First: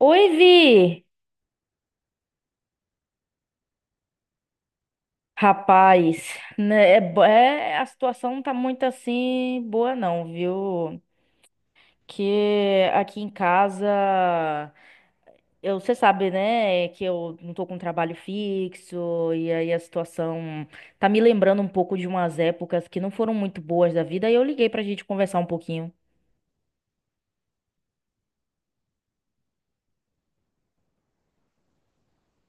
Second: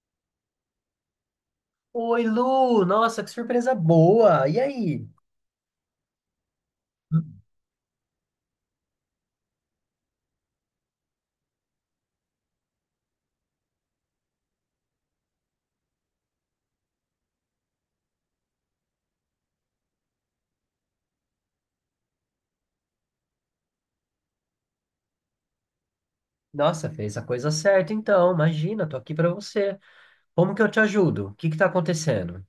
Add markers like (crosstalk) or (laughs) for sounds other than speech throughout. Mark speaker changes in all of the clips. Speaker 1: Oi, Vi!
Speaker 2: Oi, Lu! Nossa, que surpresa boa! E aí?
Speaker 1: Rapaz, né, a situação não tá muito assim boa não, viu? Que aqui em casa, eu, você sabe, né, que eu não tô com trabalho fixo, e aí a situação tá me lembrando um pouco de umas épocas que não foram muito boas da vida, e eu liguei pra gente conversar um pouquinho.
Speaker 2: Nossa, fez a coisa certa então. Imagina, tô aqui pra você. Como que eu te ajudo? O que que tá acontecendo?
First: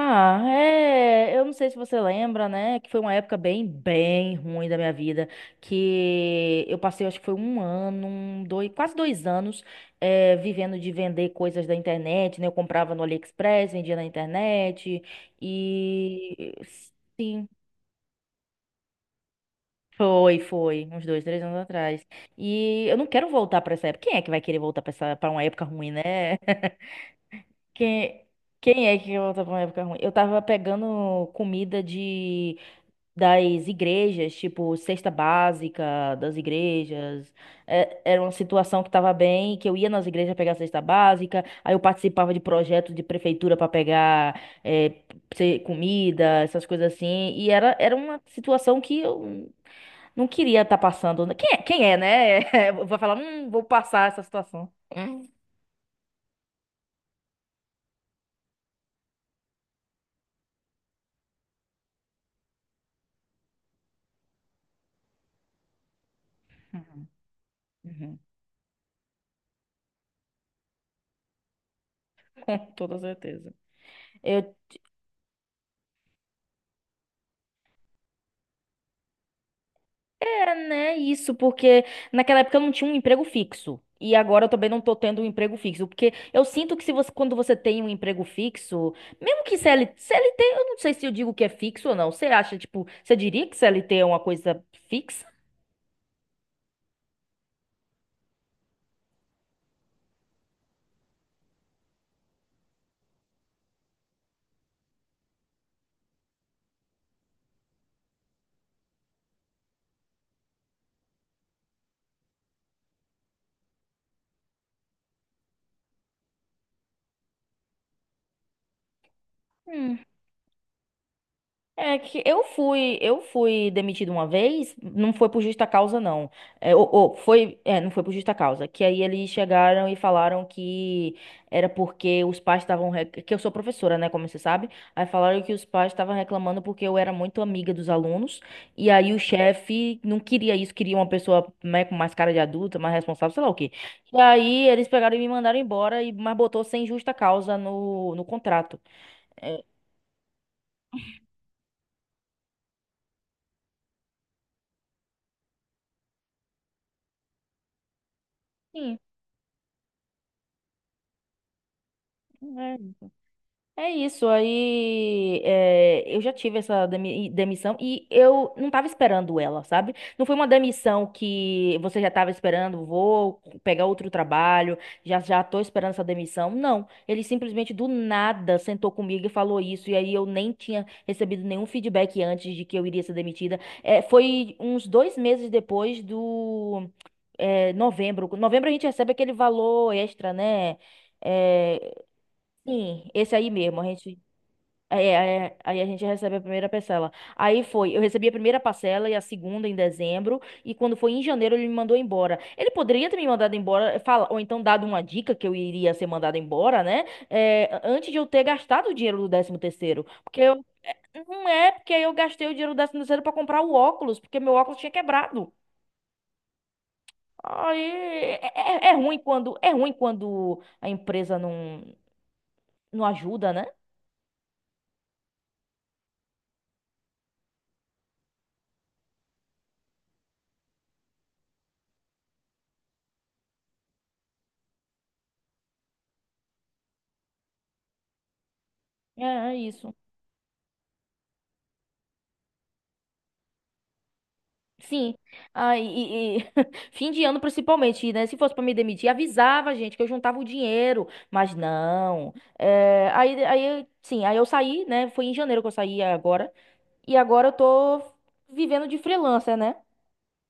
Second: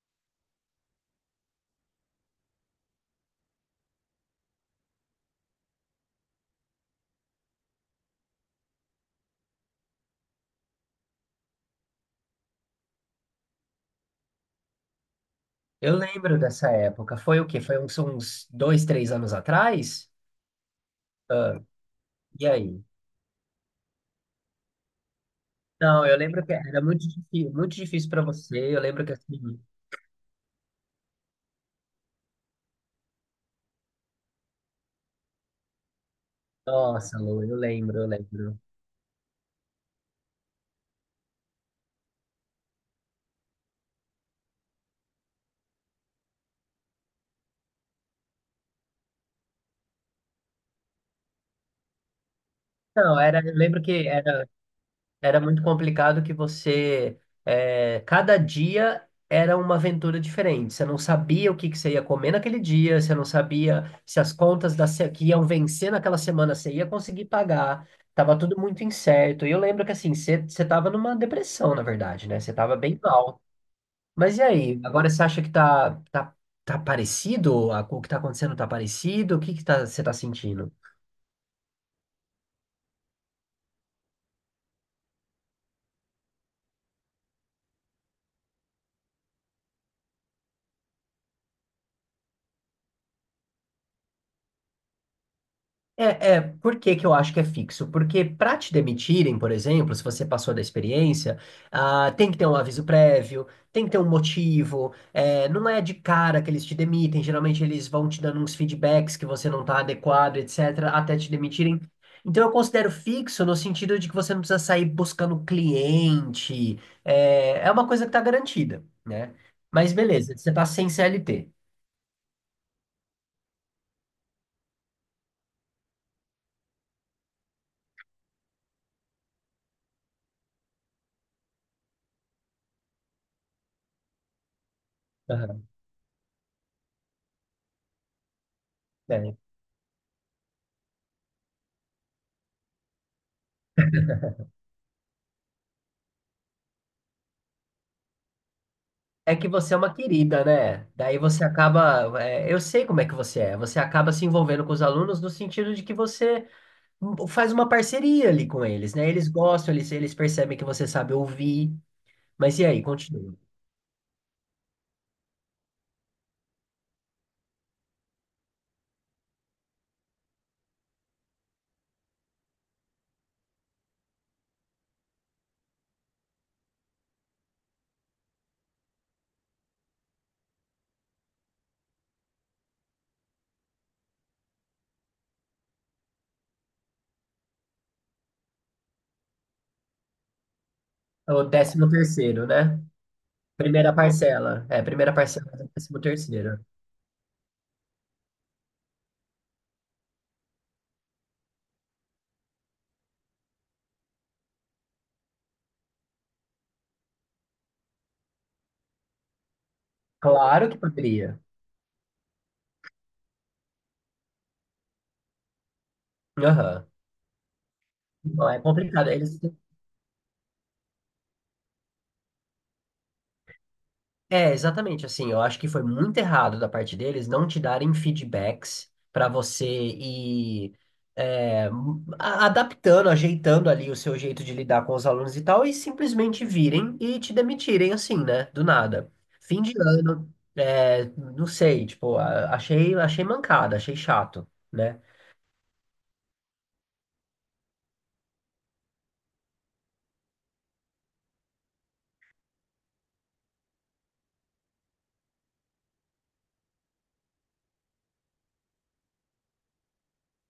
Speaker 1: Ah, é. Eu não sei se você lembra, né? Que foi uma época bem, bem ruim da minha vida. Que eu passei, acho que foi um ano, um, dois, quase 2 anos, vivendo de vender coisas da internet, né? Eu comprava no AliExpress, vendia na internet.
Speaker 2: Eu lembro
Speaker 1: E.
Speaker 2: dessa época. Foi o
Speaker 1: Sim.
Speaker 2: quê? Foi uns dois, três anos atrás?
Speaker 1: Foi, foi. Uns dois, três anos
Speaker 2: Ah,
Speaker 1: atrás.
Speaker 2: e aí?
Speaker 1: E eu não quero voltar pra essa época. Quem é que vai querer voltar pra essa, pra uma época ruim, né?
Speaker 2: Não, eu lembro que
Speaker 1: (laughs)
Speaker 2: era muito difícil para
Speaker 1: Quem,
Speaker 2: você. Eu
Speaker 1: quem é
Speaker 2: lembro que
Speaker 1: que volta pra uma
Speaker 2: assim,
Speaker 1: época ruim? Eu tava pegando comida de. Das igrejas, tipo, cesta básica das
Speaker 2: nossa,
Speaker 1: igrejas.
Speaker 2: Lu, eu lembro,
Speaker 1: É,
Speaker 2: eu
Speaker 1: era uma
Speaker 2: lembro.
Speaker 1: situação que estava bem, que eu ia nas igrejas pegar cesta básica, aí eu participava de projetos de prefeitura para pegar comida, essas coisas assim. E era uma situação que eu não queria estar passando. Quem é, né? (laughs) Eu vou falar,
Speaker 2: Não, eu
Speaker 1: vou
Speaker 2: lembro que
Speaker 1: passar essa
Speaker 2: era
Speaker 1: situação. Hum.
Speaker 2: era muito complicado que você cada dia era uma aventura diferente. Você não sabia o que que você ia comer naquele dia, você não sabia se as contas da se- que iam vencer naquela semana você ia conseguir pagar.
Speaker 1: Uhum.
Speaker 2: Tava tudo muito incerto. E eu lembro que assim, você tava numa depressão, na verdade, né?
Speaker 1: (laughs)
Speaker 2: Você
Speaker 1: Com
Speaker 2: tava
Speaker 1: toda
Speaker 2: bem mal.
Speaker 1: certeza.
Speaker 2: Mas e aí? Agora você acha que tá parecido? O que tá acontecendo tá parecido? O que que tá, você tá
Speaker 1: É,
Speaker 2: sentindo?
Speaker 1: né, isso, porque naquela época eu não tinha um emprego fixo. E agora eu também não tô tendo um emprego fixo, porque eu sinto que se você, quando você tem um emprego fixo, mesmo que CLT, eu não sei se eu digo que é fixo ou não. Você acha, tipo, você diria que CLT é uma coisa fixa?
Speaker 2: É, por que que eu acho que é fixo? Porque para te demitirem, por exemplo, se você passou da experiência, ah, tem que ter um aviso prévio, tem que ter um motivo, é, não é de cara que eles te demitem, geralmente eles vão te dando uns feedbacks que você não está adequado, etc., até te demitirem. Então eu considero fixo no sentido de que você não precisa sair buscando cliente, é uma coisa que está garantida, né? Mas beleza, você está sem CLT.
Speaker 1: É que eu fui demitido uma vez, não foi por justa causa, não. É, foi, não foi por justa causa. Que aí eles chegaram e falaram que era porque os pais estavam. Que eu sou professora, né? Como você sabe. Aí falaram que os
Speaker 2: Aham.
Speaker 1: pais estavam reclamando porque eu era muito amiga dos alunos. E aí o
Speaker 2: É,
Speaker 1: chefe não queria isso, queria uma pessoa, né, com mais cara de adulta, mais responsável, sei lá o quê. E aí eles pegaram e me mandaram embora, e, mas botou sem justa causa no contrato.
Speaker 2: É que
Speaker 1: É.
Speaker 2: você é uma querida, né? Daí você acaba. Eu sei como é que você é. Você acaba se envolvendo com os alunos no sentido de que você faz uma parceria ali com eles, né? Eles gostam, eles percebem que você sabe ouvir. Mas e aí,
Speaker 1: Sim.
Speaker 2: continua.
Speaker 1: É isso, aí é, eu já tive essa demissão e eu não tava esperando ela, sabe? Não foi uma demissão que você já tava esperando, vou pegar outro trabalho, já tô esperando essa demissão. Não, ele simplesmente do nada sentou comigo e falou isso, e aí eu nem tinha recebido nenhum feedback antes de que eu iria ser demitida. É, foi uns 2 meses depois do novembro. Novembro a gente recebe aquele valor extra, né?
Speaker 2: É o décimo
Speaker 1: É,
Speaker 2: terceiro, né?
Speaker 1: sim, esse aí mesmo, a
Speaker 2: Primeira
Speaker 1: gente.
Speaker 2: parcela. É, primeira
Speaker 1: Aí,
Speaker 2: parcela
Speaker 1: aí,
Speaker 2: do
Speaker 1: aí a
Speaker 2: décimo
Speaker 1: gente recebe a
Speaker 2: terceiro.
Speaker 1: primeira parcela. Aí foi, eu recebi a primeira parcela e a segunda em dezembro, e quando foi em janeiro ele me mandou embora. Ele poderia ter me mandado embora, fala, ou então dado uma dica que eu iria ser mandado embora, né? É, antes de eu ter gastado o dinheiro do décimo terceiro, porque eu
Speaker 2: Claro que poderia.
Speaker 1: não é porque eu gastei o dinheiro do décimo terceiro para comprar o óculos, porque meu óculos tinha quebrado.
Speaker 2: Aham.
Speaker 1: Aí é,
Speaker 2: Não, é
Speaker 1: é
Speaker 2: complicado.
Speaker 1: ruim
Speaker 2: Eles.
Speaker 1: quando é ruim quando a empresa não ajuda, né?
Speaker 2: É, exatamente assim. Eu acho que foi muito errado da parte deles não te darem feedbacks para você ir é, adaptando, ajeitando ali o seu jeito de lidar com os alunos e tal, e simplesmente virem e te demitirem assim, né? Do nada.
Speaker 1: É, é
Speaker 2: Fim de
Speaker 1: isso.
Speaker 2: ano, é, não sei, tipo, achei, achei mancada, achei chato, né?
Speaker 1: Sim. Ah, e (laughs) fim de ano principalmente, né? Se fosse pra me demitir, avisava, gente, que eu juntava o dinheiro, mas não. É, sim, aí eu saí, né? Foi em janeiro que eu saí agora. E agora eu tô vivendo de freelancer, né?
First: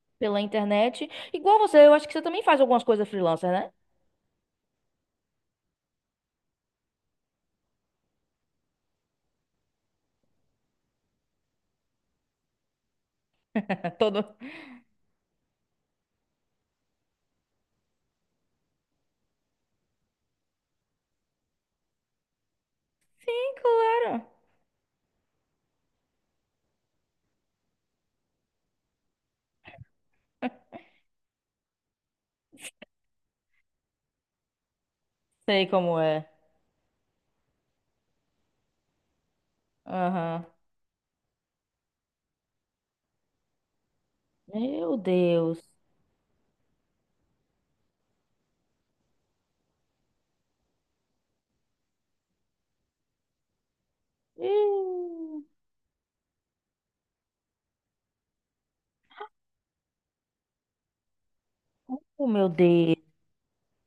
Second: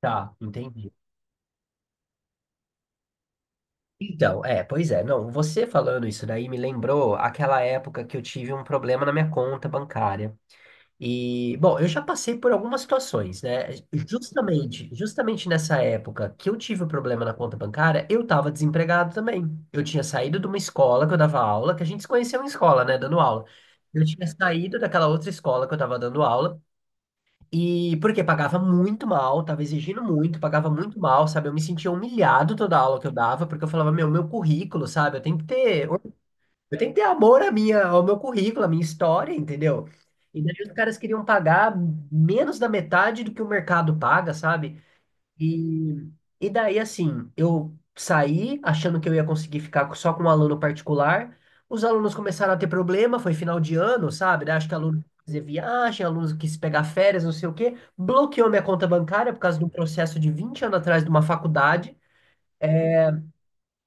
Speaker 2: Tá,
Speaker 1: Pela
Speaker 2: entendi.
Speaker 1: internet. Igual você, eu acho que você também faz algumas coisas freelancer, né?
Speaker 2: Então, é, pois é, não, você falando isso daí me lembrou aquela época que eu tive um problema na minha conta bancária. E, bom, eu já passei por algumas situações, né?
Speaker 1: (laughs) Todo.
Speaker 2: Justamente, nessa época que eu tive o problema na conta bancária, eu estava desempregado também. Eu tinha saído de uma escola que eu dava aula, que a gente se conheceu em escola, né, dando aula.
Speaker 1: Sim,
Speaker 2: Eu
Speaker 1: claro.
Speaker 2: tinha saído daquela outra escola que eu estava dando aula, e porque pagava muito mal, tava exigindo muito, pagava muito mal, sabe? Eu me sentia humilhado toda aula que eu dava, porque eu falava, meu currículo, sabe? Eu tenho que
Speaker 1: Sei
Speaker 2: ter
Speaker 1: como é.
Speaker 2: eu tenho que ter amor ao meu currículo, à minha história, entendeu? E
Speaker 1: Aham.
Speaker 2: daí os caras queriam pagar menos da metade do que o mercado paga, sabe?
Speaker 1: Meu Deus.
Speaker 2: E, e daí, assim, eu saí achando que eu ia conseguir ficar só com um aluno particular. Os alunos começaram a ter problema, foi final de ano, sabe? Daí acho que aluno quis fazer
Speaker 1: Ih.
Speaker 2: viagem, aluno quis pegar férias, não sei o quê. Bloqueou minha conta bancária por causa de um processo de 20 anos atrás de uma faculdade.
Speaker 1: Oh, meu Deus.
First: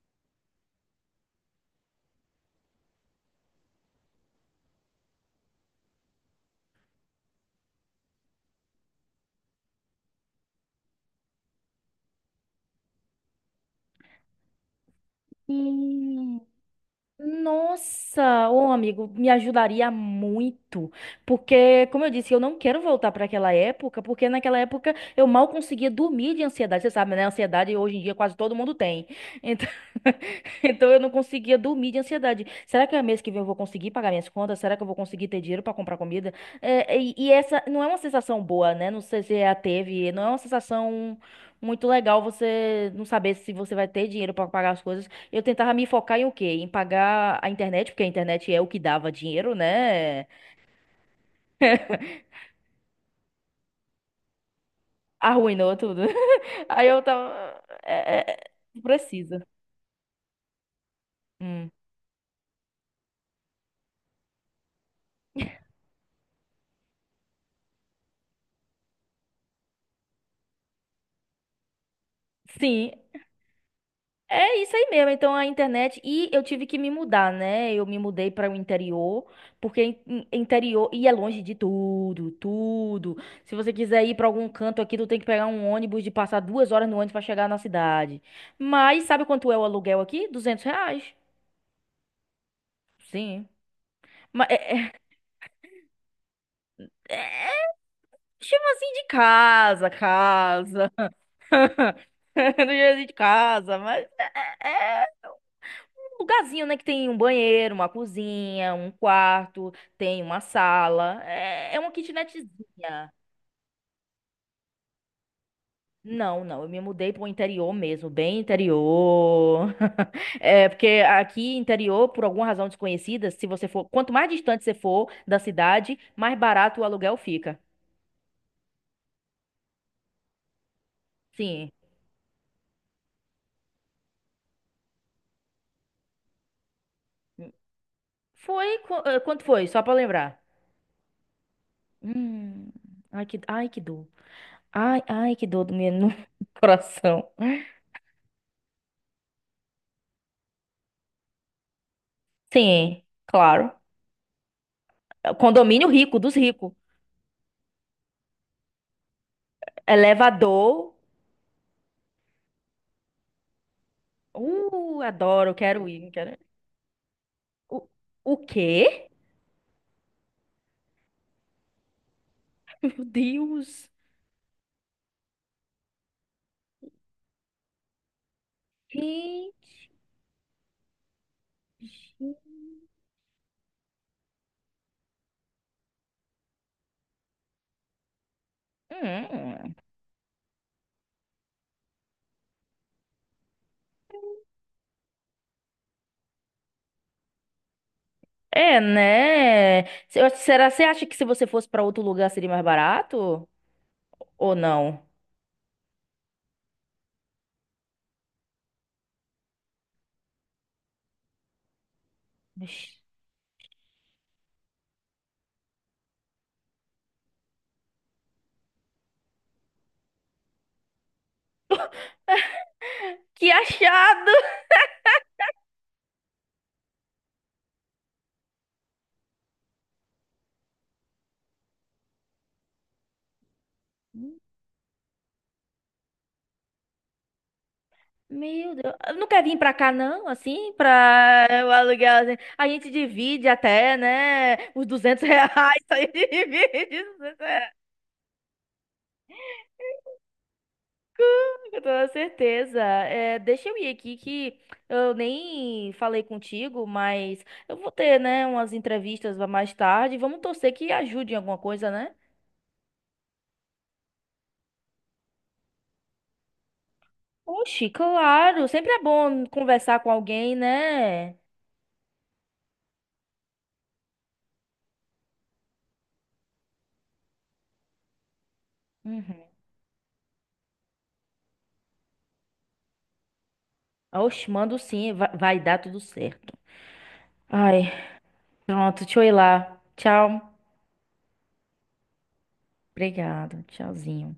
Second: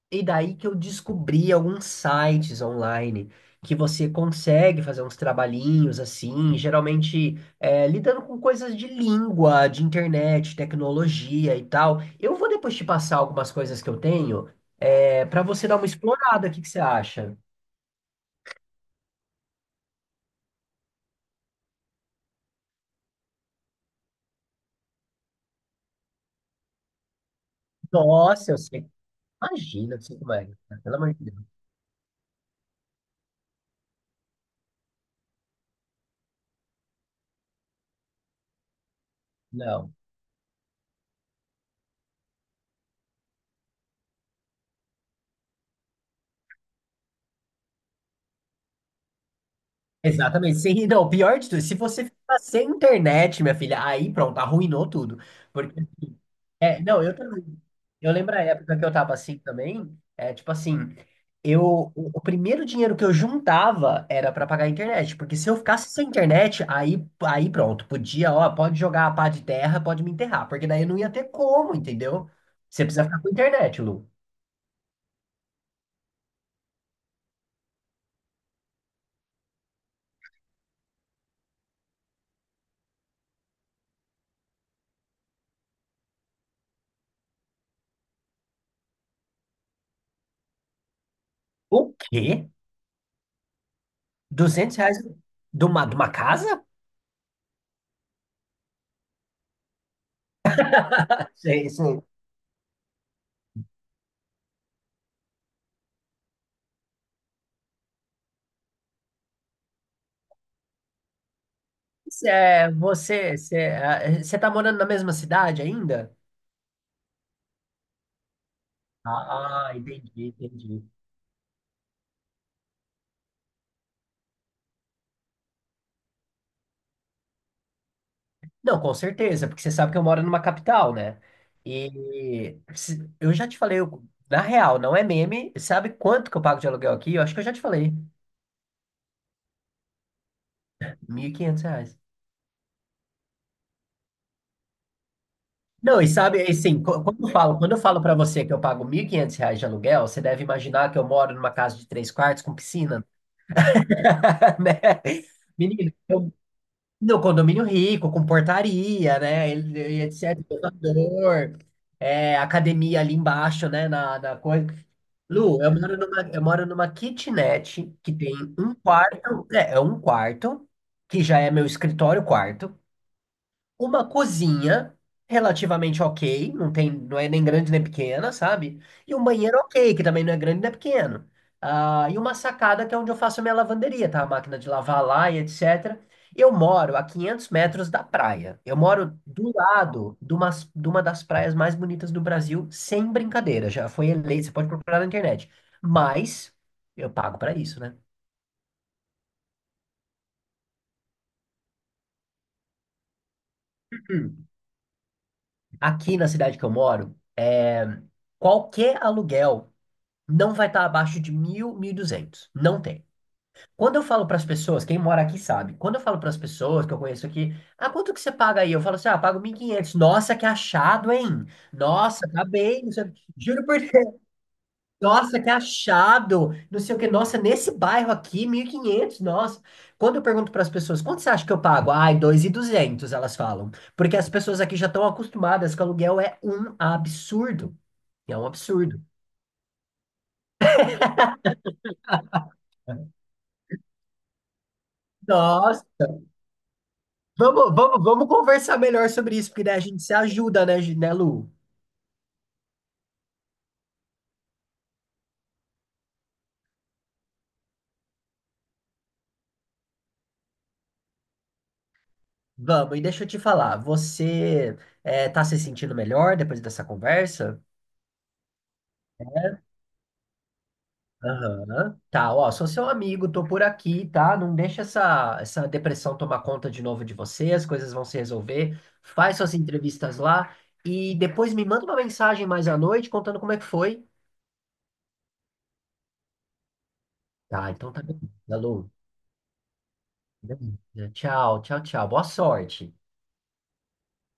Speaker 2: E daí que eu descobri alguns sites online que você consegue fazer uns trabalhinhos assim, geralmente lidando com coisas de língua, de internet, tecnologia e tal. Eu vou depois te passar algumas coisas que eu tenho para você dar uma
Speaker 1: Ih.
Speaker 2: explorada. O que que você acha?
Speaker 1: Nossa, ô amigo, me ajudaria muito, porque, como eu disse, eu não quero voltar para aquela época, porque naquela época eu mal conseguia dormir de ansiedade, você sabe, né? Ansiedade hoje em dia quase
Speaker 2: Nossa,
Speaker 1: todo
Speaker 2: eu
Speaker 1: mundo
Speaker 2: sei.
Speaker 1: tem. Então,
Speaker 2: Imagina, eu sei como é.
Speaker 1: (laughs) então
Speaker 2: Pelo
Speaker 1: eu não
Speaker 2: amor de Deus.
Speaker 1: conseguia dormir de ansiedade. Será que é mês que vem eu vou conseguir pagar minhas contas? Será que eu vou conseguir ter dinheiro para comprar comida? É, e essa não é uma sensação boa, né? Não sei se você a
Speaker 2: Não.
Speaker 1: teve, não é uma sensação muito legal você não saber se você vai ter dinheiro para pagar as coisas. Eu tentava me focar em o quê? Em pagar a internet, porque a internet é o que dava dinheiro, né?
Speaker 2: Exatamente. Sem, não, pior de tudo, se você ficar sem internet, minha filha, aí pronto, arruinou tudo.
Speaker 1: Arruinou tudo. (laughs)
Speaker 2: É,
Speaker 1: Aí eu
Speaker 2: não, eu
Speaker 1: tava.
Speaker 2: também. Eu lembro a época que eu tava assim
Speaker 1: Precisa.
Speaker 2: também, é tipo assim, eu
Speaker 1: Hum.
Speaker 2: o, o primeiro dinheiro que eu juntava era pra pagar a internet, porque se eu ficasse sem internet, aí pronto, podia, ó, pode jogar a pá de terra, pode me enterrar, porque daí não ia ter como, entendeu? Você
Speaker 1: Sim,
Speaker 2: precisa ficar com internet, Lu.
Speaker 1: é isso aí mesmo. Então a internet. E eu tive que me mudar, né? Eu me mudei para o interior, porque interior. E é longe de tudo, tudo. Se você quiser ir para algum canto aqui, tu tem que pegar um ônibus de passar 2 horas no ônibus para chegar na cidade. Mas sabe quanto é o aluguel aqui? R$ 200.
Speaker 2: O quê?
Speaker 1: Sim. Mas.
Speaker 2: 200 reais de uma casa?
Speaker 1: Chama assim de casa, casa. (laughs)
Speaker 2: Você,
Speaker 1: Do jeito de casa, mas é um lugarzinho, né? Que tem um banheiro, uma cozinha, um quarto, tem uma sala. É uma
Speaker 2: você, é,
Speaker 1: kitnetzinha.
Speaker 2: você, você, é, você tá morando na mesma cidade ainda?
Speaker 1: Não, não, eu me mudei pro interior mesmo, bem
Speaker 2: Ah,
Speaker 1: interior.
Speaker 2: entendi,
Speaker 1: (laughs) É, porque
Speaker 2: entendi.
Speaker 1: aqui interior, por alguma razão desconhecida, se você for, quanto mais distante você for da cidade, mais barato o aluguel fica.
Speaker 2: Não, com certeza, porque você sabe que eu moro numa capital, né?
Speaker 1: Sim.
Speaker 2: Eu já te falei, na real, não é meme, sabe quanto que eu pago de aluguel aqui? Eu acho que eu já te falei,
Speaker 1: Quanto foi? Só pra lembrar.
Speaker 2: 1.500 reais.
Speaker 1: Hum, ai que dor. Ai, ai que dor do meu
Speaker 2: Não, e
Speaker 1: no
Speaker 2: sabe,
Speaker 1: (laughs)
Speaker 2: assim, qu- quando
Speaker 1: coração.
Speaker 2: eu falo, quando eu falo para você que eu pago 1.500 reais de aluguel, você deve imaginar que eu moro numa casa de três quartos com
Speaker 1: Sim,
Speaker 2: piscina,
Speaker 1: claro.
Speaker 2: (laughs) né?
Speaker 1: Condomínio
Speaker 2: Menino,
Speaker 1: rico,
Speaker 2: eu
Speaker 1: dos ricos.
Speaker 2: no condomínio rico, com portaria, né? Etc.
Speaker 1: Elevador.
Speaker 2: elevador, academia ali embaixo, né? Na coisa.
Speaker 1: Adoro,
Speaker 2: Lu, eu
Speaker 1: quero
Speaker 2: moro
Speaker 1: ir.
Speaker 2: numa,
Speaker 1: Quero ir.
Speaker 2: eu moro numa
Speaker 1: O,
Speaker 2: kitnet que tem
Speaker 1: o
Speaker 2: um
Speaker 1: quê?
Speaker 2: quarto, é um quarto, que já é meu escritório quarto,
Speaker 1: (laughs) Meu Deus.
Speaker 2: uma cozinha relativamente ok, não tem, não é nem grande nem pequena, sabe? E um
Speaker 1: Gente.
Speaker 2: banheiro ok, que também não é grande nem pequeno. Ah, e uma sacada que é onde eu faço a minha lavanderia, tá? A máquina de lavar lá e etc. Eu moro a 500 metros da praia. Eu moro do
Speaker 1: Hum.
Speaker 2: lado de uma das praias mais bonitas do Brasil, sem brincadeira. Já foi eleita, você pode procurar na internet. Mas eu pago pra isso, né?
Speaker 1: É, né? Será, você acha que se você fosse pra outro lugar seria mais barato?
Speaker 2: Hum.
Speaker 1: Ou não?
Speaker 2: Aqui na cidade que eu moro, qualquer aluguel não vai estar abaixo de 1.000, duzentos. Não
Speaker 1: Ixi.
Speaker 2: tem. Quando eu falo para as pessoas, quem mora aqui sabe, quando eu falo para as pessoas que eu conheço aqui, ah, quanto que você paga aí? Eu falo assim, ah, pago 1.500. Nossa, que achado, hein? Nossa, tá bem, não sei o quê.
Speaker 1: Que
Speaker 2: Juro por Deus. (laughs)
Speaker 1: achado!
Speaker 2: Nossa, que achado. Não sei o que. Nossa, nesse bairro aqui, 1.500. Nossa. Quando eu pergunto para as pessoas, quanto você acha que eu pago? Ai, dois e duzentos, elas falam. Porque as pessoas aqui já estão acostumadas que aluguel é um absurdo. É um
Speaker 1: Meu Deus.
Speaker 2: absurdo.
Speaker 1: Não quer vir pra cá, não? Assim, pra o aluguel. Assim? A gente divide até, né? Os 200 (laughs) reais.
Speaker 2: Nossa,
Speaker 1: A gente divide os R$ 200.
Speaker 2: vamos conversar melhor sobre isso, porque daí a gente se ajuda, né, né, Lu?
Speaker 1: Com toda certeza. É, deixa eu ir aqui que eu nem falei contigo, mas eu vou ter, né, umas entrevistas mais tarde. Vamos torcer que ajude em alguma coisa, né?
Speaker 2: Vamos, e deixa eu te falar, você tá se sentindo melhor depois dessa conversa?
Speaker 1: Oxi, claro. Sempre é bom conversar com alguém, né?
Speaker 2: Aham. Tá, ó, sou seu amigo, tô por aqui, tá? Não deixa essa depressão tomar conta de novo de você, as coisas vão se resolver.
Speaker 1: Uhum.
Speaker 2: Faz suas entrevistas lá e depois me manda uma mensagem mais à noite contando como é que foi.
Speaker 1: Oxi, mando sim. Vai, vai dar tudo certo.
Speaker 2: Tá,
Speaker 1: Ai.
Speaker 2: então tá bem, né, Lu.
Speaker 1: Pronto, deixa eu ir lá. Tchau.
Speaker 2: Tchau, tchau, tchau. Boa sorte.
Speaker 1: Obrigada. Tchauzinho.